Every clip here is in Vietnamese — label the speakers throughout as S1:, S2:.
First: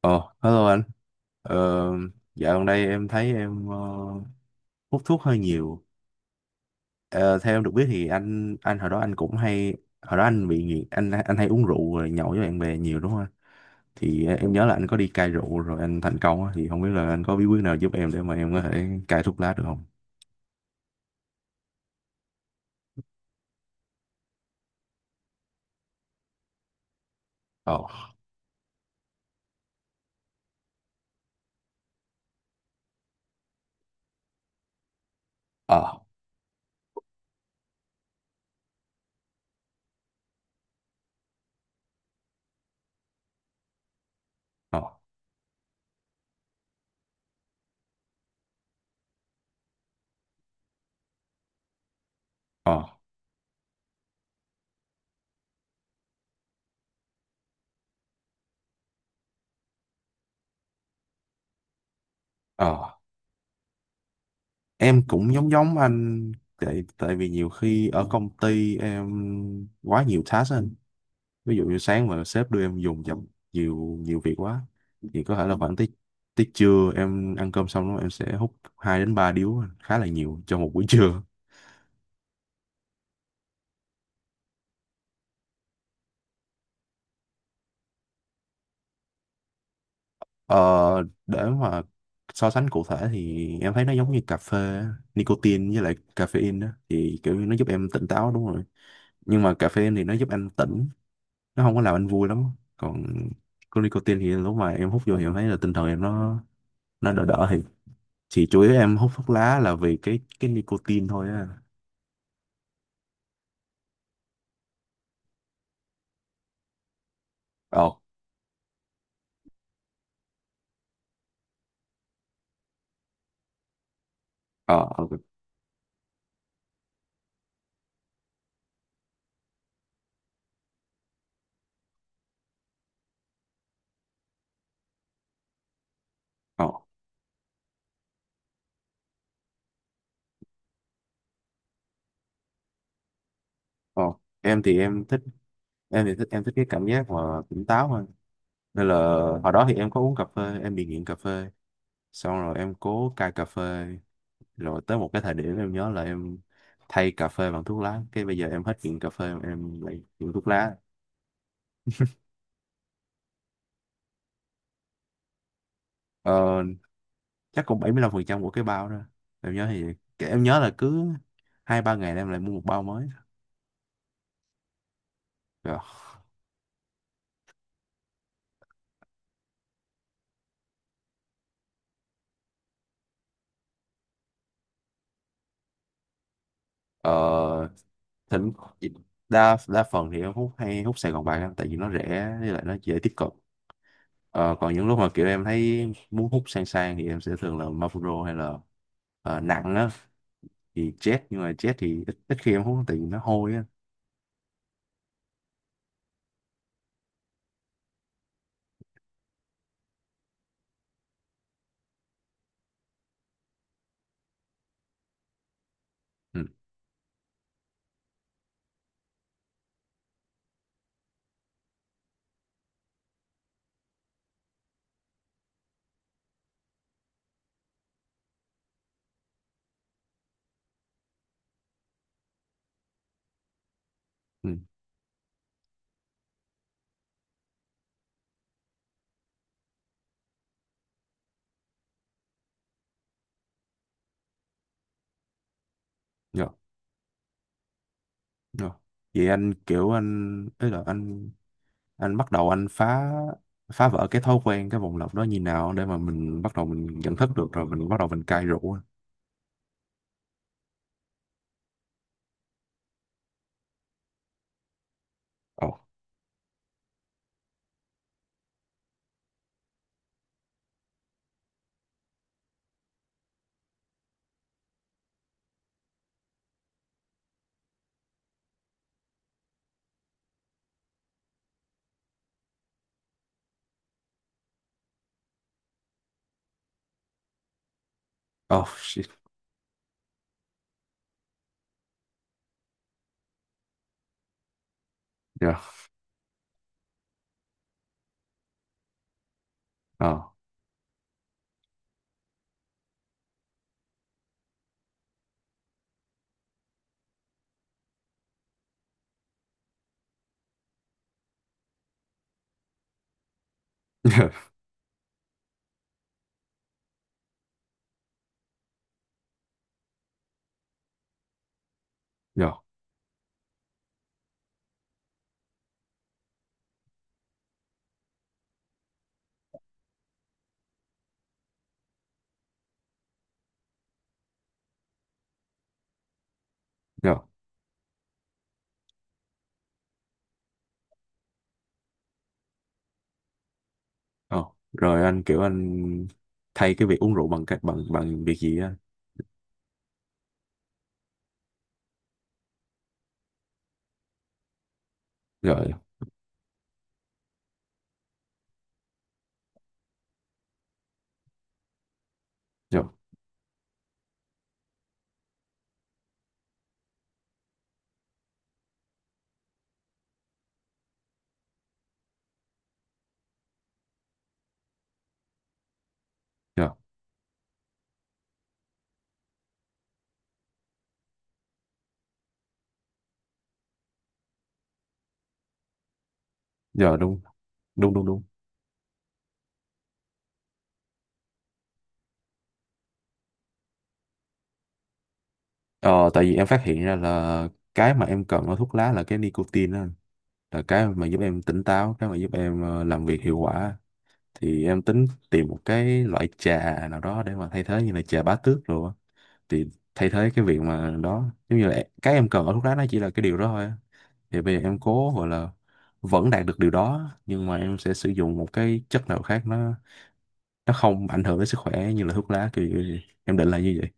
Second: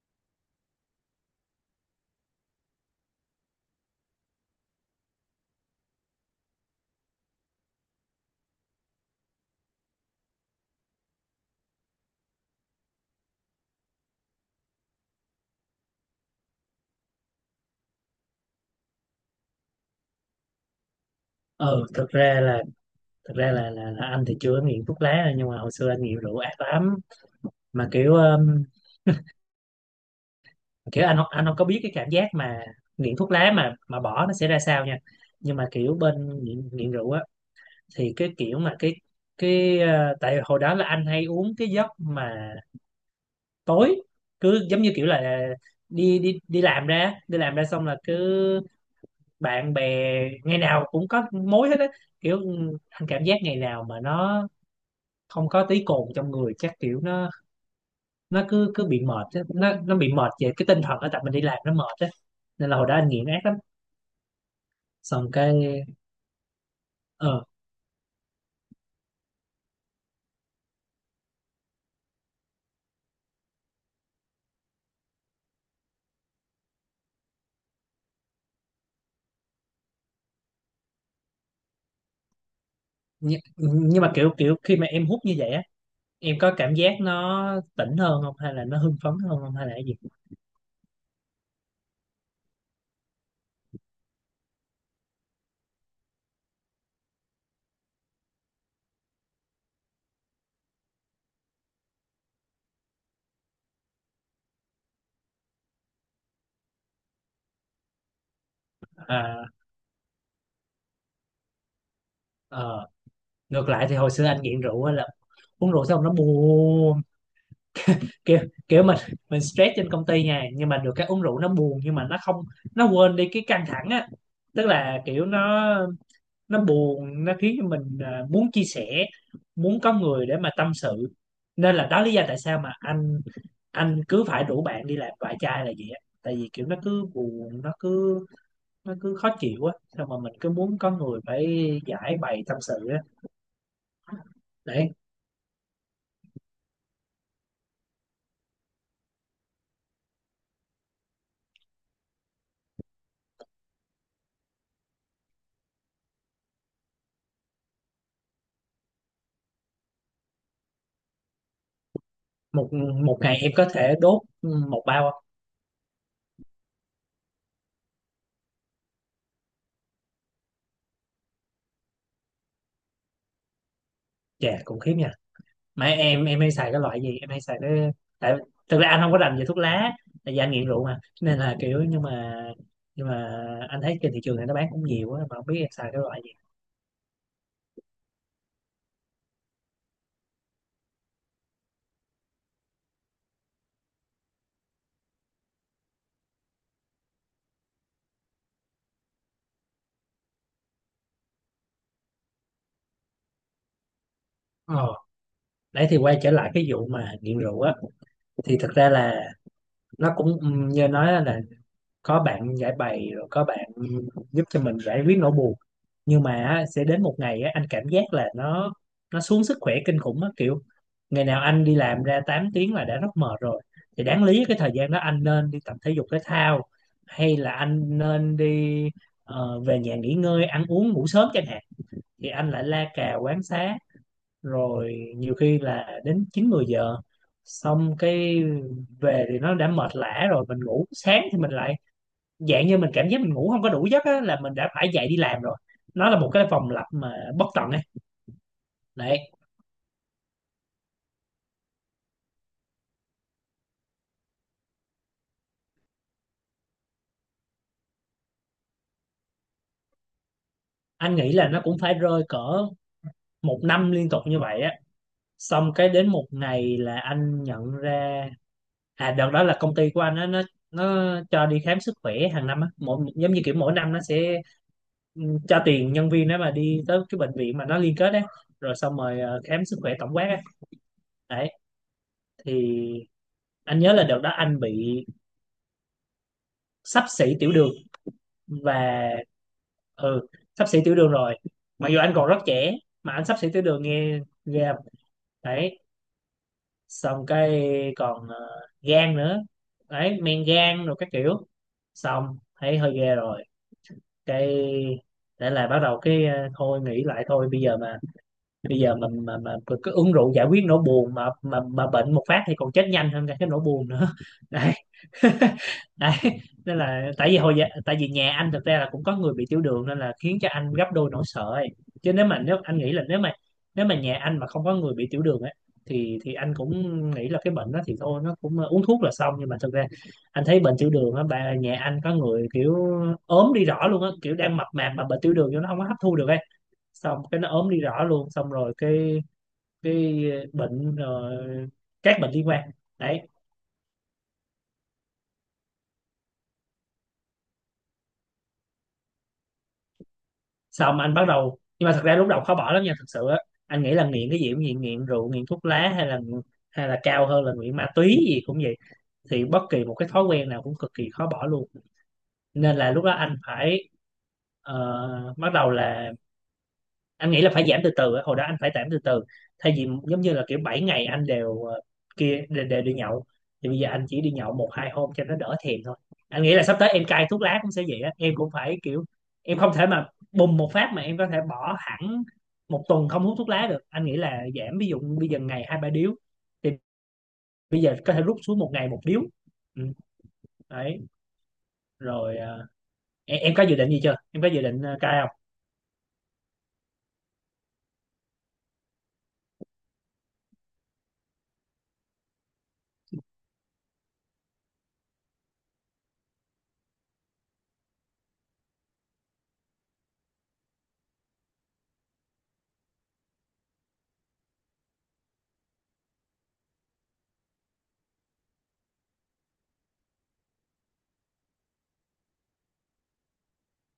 S1: Ồ, hello anh. Ờ, dạo gần đây em thấy em hút thuốc hơi nhiều. Ờ, theo em được biết thì anh hồi đó anh cũng hay hồi đó anh bị nghiện anh hay uống rượu rồi nhậu với bạn bè nhiều, đúng không anh? Thì em nhớ là anh có đi cai rượu rồi anh thành công á. Thì không biết là anh có bí quyết nào giúp em để mà em có thể cai thuốc lá được không?
S2: ờ thực ra là thực ra là anh thì chưa có nghiện thuốc lá. Nhưng mà hồi xưa anh nghiện rượu ác lắm.
S1: Ồ,
S2: Mà kiểu kiểu anh anh không có biết cái cảm giác mà nghiện thuốc lá mà bỏ nó sẽ ra sao nha. Nhưng mà
S1: ờ,
S2: kiểu bên nghiện rượu á, thì cái kiểu mà cái ờ, tại hồi đó là anh hay uống cái giấc mà tối, cứ
S1: ờ,
S2: giống như kiểu là đi đi đi làm ra xong là cứ bạn bè, ngày nào cũng có mối hết á. Kiểu
S1: ờ,
S2: anh cảm giác ngày nào mà nó không có tí cồn trong người chắc kiểu nó cứ cứ bị mệt á. Nó bị mệt về cái tinh thần á, tại mình đi làm nó mệt á. Nên là hồi
S1: ờ.
S2: đó anh nghiện ác lắm.
S1: Em
S2: Xong
S1: cũng giống
S2: cái,
S1: giống anh tại tại vì
S2: ờ
S1: nhiều khi ở công ty em quá nhiều task á anh, ví dụ như sáng mà sếp đưa em dùng chậm, nhiều nhiều việc quá thì có thể là khoảng tới tới trưa em ăn cơm xong đó em sẽ hút 2 đến 3 điếu, khá là nhiều cho một buổi trưa.
S2: nhưng mà kiểu kiểu khi mà em hút như vậy á, em có cảm giác nó tỉnh hơn không, hay là nó hưng phấn hơn không, hay là cái gì?
S1: ờ, để mà so sánh cụ thể thì em thấy nó giống như cà phê, nicotine với lại caffeine đó thì kiểu như nó giúp em tỉnh táo, đúng rồi. Nhưng mà caffeine thì nó giúp anh tỉnh, nó không có làm anh vui lắm. Còn có nicotine thì lúc mà em hút vô thì em thấy là tinh thần em nó đỡ đỡ thì chủ yếu em hút thuốc
S2: À.
S1: lá là vì cái nicotine thôi á.
S2: Ờ. Ngược lại thì hồi xưa anh nghiện rượu á, là uống rượu xong nó buồn.
S1: Ờ,
S2: Kiểu kiểu mình stress trên công ty nha, nhưng mà được cái uống rượu nó buồn nhưng mà nó không nó quên đi cái căng thẳng á. Tức
S1: ờ,
S2: là
S1: ờ,
S2: kiểu nó buồn, nó khiến cho mình muốn chia sẻ, muốn có người để mà tâm sự. Nên là đó lý do tại sao mà anh cứ phải rủ bạn đi làm vài chai là vậy á, tại vì kiểu
S1: ờ,
S2: nó cứ buồn, nó cứ khó chịu á, xong mà mình cứ muốn có người phải giải bày tâm sự á.
S1: ờ. em thì
S2: Đấy.
S1: em thích em thì thích em thích cái cảm giác mà tỉnh táo hơn nên là hồi đó thì em có uống cà phê, em bị nghiện cà phê, xong rồi em cố cai cà phê, rồi tới một cái thời điểm em nhớ là em thay cà phê bằng thuốc lá, cái bây giờ em hết nghiện cà phê em lại nghiện thuốc lá.
S2: Một một ngày em có thể đốt một bao không?
S1: ờ, chắc cũng 75% của cái bao đó. Em nhớ thì em nhớ là cứ hai ba ngày là em lại mua một bao mới.
S2: Chà, cũng khiếp nha.
S1: Rồi.
S2: Mà em hay xài cái loại gì? Em hay xài cái Tại thực ra anh không có rành về thuốc lá, tại vì anh nghiện rượu mà, nên là kiểu nhưng mà anh thấy trên thị trường này nó bán cũng nhiều á, mà không biết em xài cái loại gì.
S1: Ờ, thỉnh đa đa phần thì em hút hay hút Sài Gòn bạc em tại vì nó rẻ với lại nó dễ tiếp cận. Ờ, còn những lúc mà kiểu em thấy muốn hút sang sang thì em sẽ thường là Marlboro, hay là nặng á thì Jet, nhưng mà Jet thì ít khi em hút tại vì nó hôi á.
S2: ờ Đấy, thì quay trở lại cái vụ mà nghiện rượu á, thì thực ra là nó cũng, như nói là có bạn giải bày, rồi có bạn giúp cho mình giải quyết nỗi buồn. Nhưng mà
S1: Ừ,
S2: á, sẽ đến một ngày á, anh cảm giác là nó xuống sức khỏe kinh khủng á. Kiểu ngày nào anh đi làm ra 8 tiếng là đã rất mệt rồi, thì đáng lý cái thời gian đó anh nên đi tập thể dục thể thao, hay là anh nên đi về nhà nghỉ ngơi, ăn uống, ngủ sớm chẳng hạn. Thì anh lại la cà quán xá,
S1: ừ,
S2: rồi nhiều khi là đến 9 10 giờ. Xong cái về thì nó đã mệt lả rồi, mình ngủ, sáng thì mình lại dạng như mình cảm giác mình ngủ không có đủ giấc á, là mình đã phải dậy đi làm rồi. Nó là một cái
S1: dạ,
S2: vòng lặp mà bất tận ấy.
S1: dạ. Vậy
S2: Đấy.
S1: anh kiểu anh tức là anh bắt đầu anh phá, phá vỡ cái thói quen cái vòng lặp đó như nào để mà mình bắt đầu mình nhận thức được rồi mình bắt đầu mình cai rượu á?
S2: Anh nghĩ là nó cũng phải rơi cỡ một năm liên tục như vậy á.
S1: Ồ.
S2: Xong cái đến một ngày là anh nhận ra. À, đợt đó là công ty của anh á, nó cho đi khám sức khỏe hàng năm á, mỗi giống như kiểu mỗi năm nó sẽ cho tiền nhân viên đó mà đi tới cái bệnh viện mà nó liên kết đấy, rồi xong rồi khám sức khỏe tổng quát ấy. Đấy. Thì anh nhớ là đợt đó anh bị xấp xỉ tiểu đường,
S1: Oh,
S2: và
S1: shit.
S2: ừ xấp xỉ tiểu đường rồi, mặc dù anh còn rất trẻ mà anh xấp xỉ tiểu đường, nghe ghê không?
S1: Dạ.
S2: Đấy. Xong cái còn gan nữa.
S1: Ờ.
S2: Đấy, men gan rồi các kiểu. Xong thấy hơi ghê rồi, cái để là bắt đầu cái thôi nghĩ lại, thôi bây giờ mà mà cứ uống rượu giải quyết nỗi buồn mà mà bệnh một phát thì còn chết nhanh hơn cả cái nỗi buồn nữa.
S1: Dạ,
S2: Đấy. Đấy. Nên là tại vì hồi giờ, tại vì nhà anh thực ra là cũng có người bị tiểu đường, nên là khiến cho anh gấp đôi nỗi sợ ấy. Chứ
S1: dạ,
S2: nếu mà nhà anh mà không có người bị tiểu đường ấy, thì anh cũng nghĩ là cái bệnh đó thì thôi nó cũng uống thuốc là xong. Nhưng mà thực ra anh thấy bệnh tiểu đường á, bà nhà anh có người kiểu ốm đi rõ luôn á, kiểu đang mập mạp mà bệnh tiểu đường vô nó không có hấp thu được ấy,
S1: dạ.
S2: xong cái nó ốm đi rõ luôn, xong rồi cái bệnh rồi các bệnh liên quan. Đấy.
S1: Ờ, rồi anh kiểu anh thay cái việc uống rượu bằng cách bằng bằng việc gì á?
S2: Xong anh bắt đầu, nhưng mà thật ra lúc đầu khó bỏ lắm nha, thật sự á. Anh nghĩ là nghiện cái gì cũng nghiện, nghiện rượu, nghiện thuốc
S1: Rồi,
S2: lá, hay là cao hơn là nghiện ma túy gì cũng vậy, thì bất kỳ một cái thói quen nào cũng cực kỳ khó bỏ luôn. Nên
S1: rồi,
S2: là lúc đó anh phải bắt đầu là anh nghĩ là phải giảm từ từ á. Hồi đó anh phải giảm từ từ, thay vì giống như là kiểu 7 ngày anh đều, kia, đều đi nhậu, thì bây giờ anh chỉ đi nhậu 1 2 hôm cho nó đỡ thèm thôi. Anh nghĩ là
S1: rồi,
S2: sắp tới em cai thuốc lá cũng sẽ vậy á, em cũng phải kiểu, em không thể mà bùng một phát mà em có thể bỏ hẳn một tuần không hút thuốc lá được. Anh nghĩ là giảm, ví dụ bây giờ ngày 2 3 điếu, thì
S1: rồi, đúng,
S2: bây
S1: đúng,
S2: giờ
S1: đúng,
S2: có thể
S1: đúng.
S2: rút xuống 1 ngày 1 điếu. Ừ. Đấy. Rồi, em có dự định gì chưa, em có dự định cai không?
S1: Ờ, tại vì em phát hiện ra là cái mà em cần ở thuốc lá là cái nicotine đó anh. Là cái mà giúp em tỉnh táo, cái mà giúp em làm việc hiệu quả. Thì em tính tìm một cái loại trà nào đó để mà thay thế như là trà bá tước rồi á. Thì thay thế cái việc mà đó, giống như là cái em cần ở thuốc lá nó chỉ là cái điều đó thôi á. Thì bây giờ em cố gọi là vẫn đạt được điều đó nhưng mà em sẽ sử dụng một cái chất nào khác, nó không ảnh hưởng đến sức khỏe như là thuốc lá, kiểu như em định là như vậy.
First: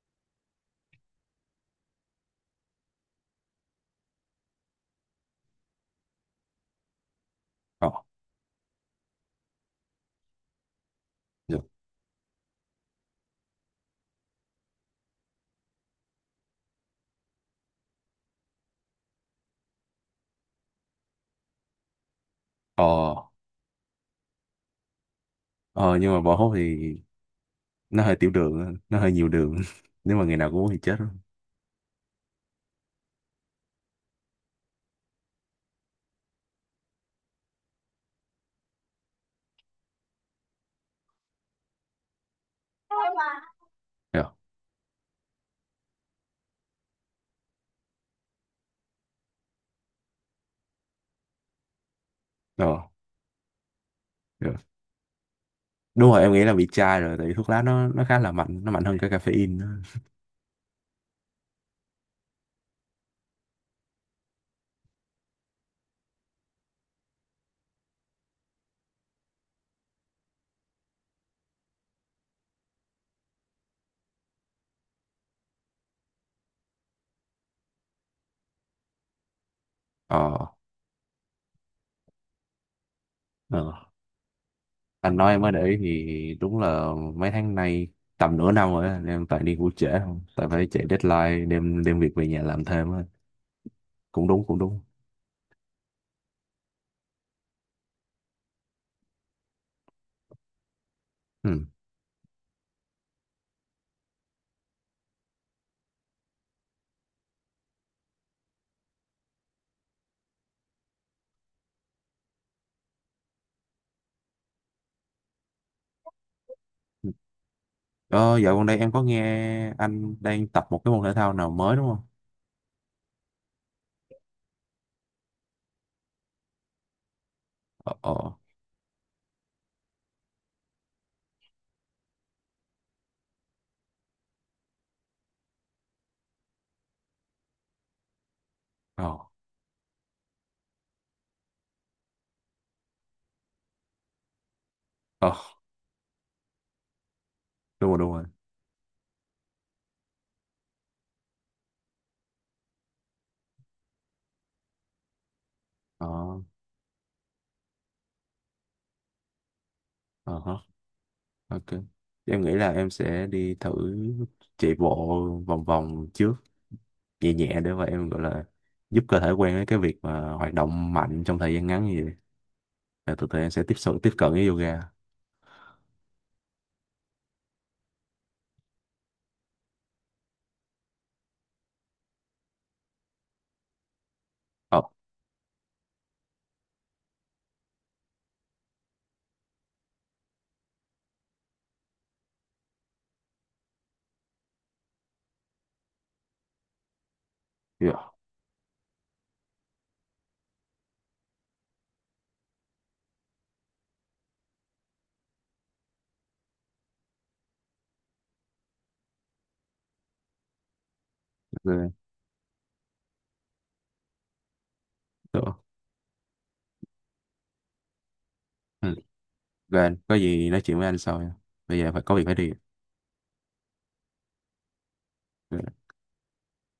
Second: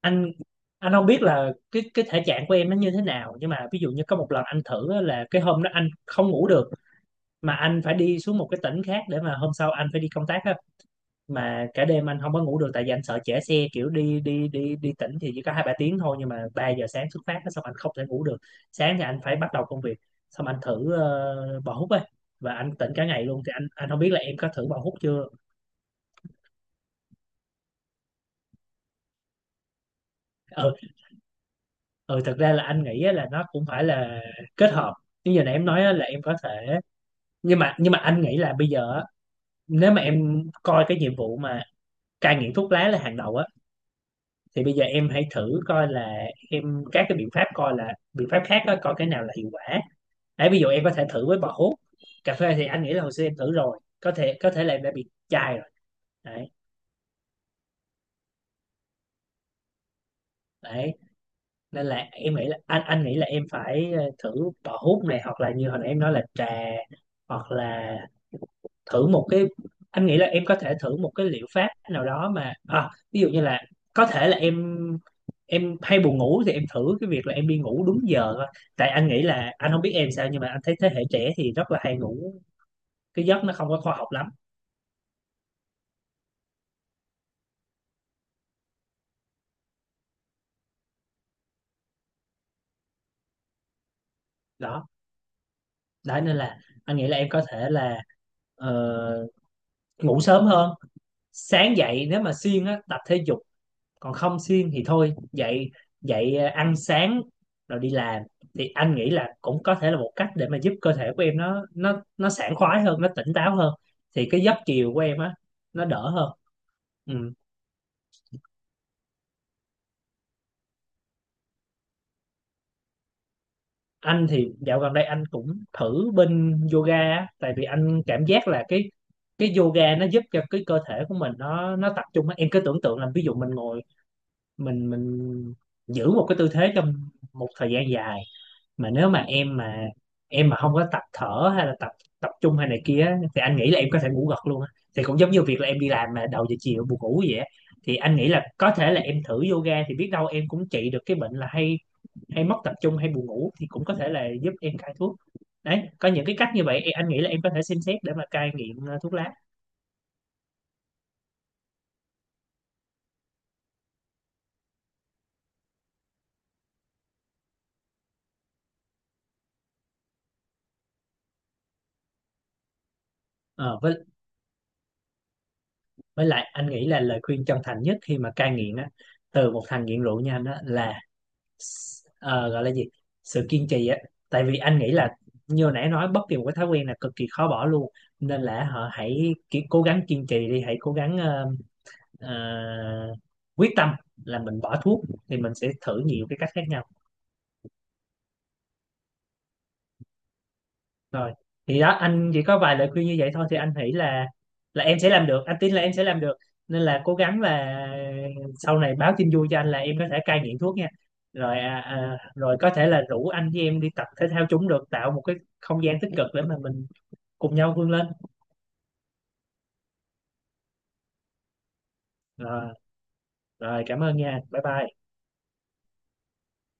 S2: anh anh không biết là cái thể trạng của em nó như thế nào, nhưng mà ví dụ như có một lần anh thử á, là cái hôm đó anh không ngủ được, mà anh
S1: Ờ.
S2: phải đi xuống một cái tỉnh khác để mà hôm sau anh phải đi công tác á.
S1: Dạ.
S2: Mà cả đêm anh không có ngủ được, tại vì anh sợ trễ xe, kiểu đi đi đi đi tỉnh thì chỉ có 2 3 tiếng thôi, nhưng mà 3 giờ sáng xuất phát á, xong anh không thể ngủ được. Sáng thì anh phải bắt đầu công việc, xong anh thử bò hút á, và anh
S1: Ờ,
S2: tỉnh cả ngày luôn. Thì anh không biết là em có thử bò hút chưa.
S1: ờ, nhưng mà bỏ hút thì nó hơi tiểu đường á, nó hơi nhiều đường. Nếu mà ngày nào cũng uống
S2: Ừ.
S1: thì chết rồi.
S2: Ừ, thật ra là anh nghĩ á, là nó cũng phải là kết hợp, như giờ này em nói á, là em có thể. Nhưng mà anh nghĩ là bây giờ á, nếu mà em coi cái nhiệm vụ mà cai nghiện thuốc lá là hàng đầu á,
S1: Dạ.
S2: thì bây giờ em hãy thử coi là em các cái biện pháp, coi là biện pháp khác á, coi cái nào là hiệu quả. Đấy, ví dụ em có thể thử với bò hút. Cà phê thì
S1: Ờ.
S2: anh nghĩ là hồi xưa em thử rồi, có thể
S1: Dạ.
S2: là em đã bị chai rồi.
S1: Đúng rồi, em nghĩ
S2: Đấy.
S1: là bị chai rồi, tại vì thuốc lá nó khá là mạnh, nó mạnh hơn cả caffeine nữa.
S2: Đấy. Nên là em nghĩ là anh nghĩ là em phải thử bò hút này, hoặc là như hồi nãy em nói là trà, hoặc là thử một cái, anh nghĩ là em có thể thử một cái liệu pháp nào đó mà, à, ví dụ như là có thể là em hay buồn ngủ, thì em thử cái việc là em đi ngủ đúng giờ thôi. Tại anh nghĩ là anh không biết em sao, nhưng
S1: Ờ,
S2: mà anh thấy thế hệ trẻ thì rất là hay ngủ cái giấc nó không có
S1: ờ,
S2: khoa học lắm.
S1: anh nói em mới để ý thì đúng là mấy tháng nay, tầm nửa năm rồi á, em toàn đi ngủ trễ không, tại phải chạy deadline, đem đem việc về nhà làm thêm á. Cũng đúng, cũng đúng.
S2: Đó. Đó. Nên là anh nghĩ là em có thể là ờ, ngủ sớm hơn,
S1: Ừ.
S2: sáng dậy nếu mà siêng á tập thể dục, còn không xuyên thì thôi dậy dậy ăn sáng rồi đi làm, thì anh nghĩ là cũng có thể là một cách để mà giúp cơ thể của em nó sảng khoái hơn, nó tỉnh táo hơn, thì cái giấc chiều của em á nó đỡ hơn. Ừ.
S1: Ờ, dạo gần đây em có nghe anh đang tập một cái môn thể thao nào mới đúng không?
S2: Anh thì dạo gần đây anh cũng thử bên yoga á, tại vì
S1: Ờ,
S2: anh
S1: ờ,
S2: cảm giác là cái yoga nó giúp cho cái cơ thể của mình nó tập trung á. Em cứ tưởng tượng là ví dụ mình ngồi, mình giữ một cái tư thế trong một thời gian dài, mà
S1: ờ,
S2: nếu mà em mà không có tập thở, hay là tập, tập trung hay này kia á, thì anh nghĩ là em có thể ngủ gật luôn á. Thì cũng
S1: ờ,
S2: giống như việc là em đi làm mà đầu giờ chiều buồn ngủ vậy á.
S1: đúng
S2: Thì
S1: rồi, đúng
S2: anh
S1: rồi.
S2: nghĩ là có thể là em thử yoga, thì biết đâu em cũng trị được cái bệnh là hay, hay mất tập trung, hay buồn ngủ, thì cũng có thể là giúp em cai thuốc. Đấy,
S1: Ờ,
S2: có những cái cách như vậy, anh nghĩ là em có thể xem xét để mà cai nghiện thuốc lá.
S1: ờ hả, ok, em nghĩ là em sẽ đi thử chạy bộ vòng vòng trước, nhẹ nhẹ, để mà em gọi là giúp cơ thể quen với cái việc mà hoạt động mạnh trong thời gian ngắn, như vậy là tụi tụi em sẽ tiếp
S2: Ờ,
S1: cận tiếp cận với yoga.
S2: với lại anh nghĩ là lời khuyên chân thành nhất khi mà cai nghiện á, từ một thằng nghiện rượu như anh á, là gọi là gì, sự kiên trì á. Tại vì anh
S1: Ồ,
S2: nghĩ là như hồi nãy nói, bất kỳ một cái thói quen là cực kỳ khó bỏ luôn. Nên là họ hãy cố gắng kiên trì đi, hãy cố gắng ờ, quyết tâm là mình bỏ thuốc, thì mình sẽ thử nhiều cái cách khác nhau.
S1: yeah.
S2: Rồi. Thì đó, anh chỉ có vài lời khuyên như vậy thôi. Thì anh nghĩ là em sẽ làm được, anh tin là em sẽ làm được, nên là cố gắng, là sau này báo tin vui cho anh là em có thể cai nghiện thuốc nha. Rồi,
S1: Được.
S2: rồi có thể là rủ anh với em đi tập thể thao chúng, được tạo một cái không gian tích cực để mà mình cùng nhau vươn lên.
S1: Ừ. Rồi, anh có gì nói chuyện với anh sau nha. Bây giờ phải có việc phải đi
S2: Rồi. Rồi, cảm ơn nha, bye bye.